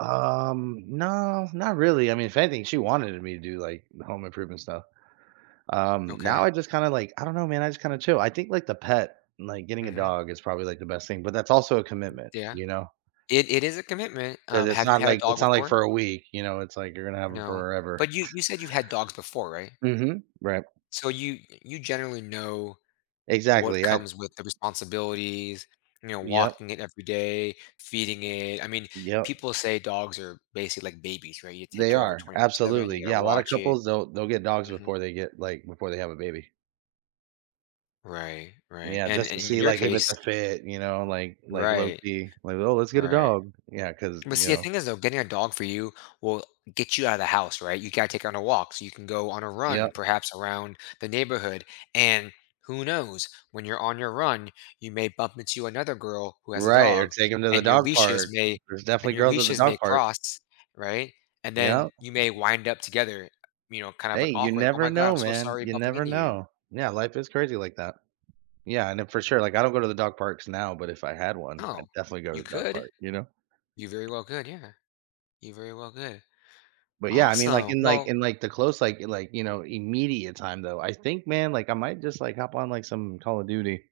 Um, nah, not really, I mean, if anything, she wanted me to do, like, the home improvement stuff. Um, now Okay. I just kinda, like I don't know, man, I just kinda chill. I think, like, the pet like, getting a Mhm. dog is probably, like, the best thing, but that's also a M commitment, Yeah. you know? It it is a commitment, 'Cause um, it's have you not, had a like dog it's not like before? for a week, you know? It's like you're gonna have 'em No. forever. But you you said you've had dogs before, right? Mhm, right. So, you y you generally know what Exactly, I comes with the responsibilities, you know, Yep. walking it every day, feeding it. I mean, Yep. people say dogs are basically like babies, right? You take They care of it are, 24/7, absolutely. you gotta Yeah, a lotta watch it couples, they'll they'll get dogs mhm. before they get, like before they have a baby. Right, right, Yeah, and just to and a in see, your like, if it's case a fit, you know, like like, Right. low-key. Like, "Oh, let's get a Right. dog." Yeah, 'cause, But you see, the know thing is, though, getting a dog for you will get you out of the house, right? You gotta take her on her walks, you can go on a Yep. run perhaps around the neighborhood, and who knows? When you're on your run, you may bump into another girl who has a Right, or dog, take 'em to the and your dog leashes park. may There's definitely and your girls at the leashes dog may park. cross, right? And then Yep. you may wind up together, you know, kind of, Hey, like, you awkward, "Oh never my god. know, I'm so man, sorry you bumping never into you." know. Yeah, life is crazy like that. Yeah, and then for sure, like, I don't go to the dog parks now, but if I had one, Oh? I'd definitely go You to the dog could. park, you know? You very well could, yeah. You very well could. But, yeah, I mean, like, Awesome, in, like well in, like, the close, like like, you know, immediate time, though, I think, man, like, I might just, like, hop on, like, some Call of Duty.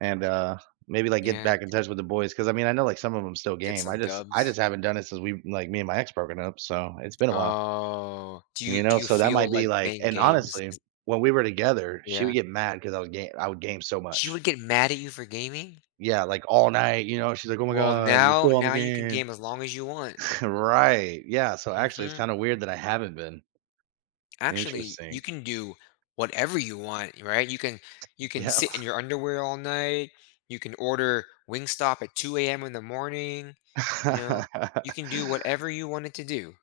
And, uh, maybe, like, get Yeah back in g touch with the boys, 'cause, I mean, I know, like, some of 'em still Get game. I some just I dubs. just haven't done it since we, like me and my ex broken up, so it's been a while. Oh. Do And you you do know, you so that might feel be, like like playing and, games honestly, is when we were together, she would Yeah. get mad, 'cause I was ga I would game so She much. would get mad at you for gaming? Yeah, like, all night, you know, and she's like, "Oh my Well, god. You're now still on the now you can game." game as long as you want. Right. Yeah, so, actually, it's Mhm. kinda weird that I haven't been. Actually, you Interesting. can do whatever you want, y right? You can you can Yeah. sit in your underwear all night. You can order Wingstop at 2:00 in the morning, you know? You can do whatever you wanted to do.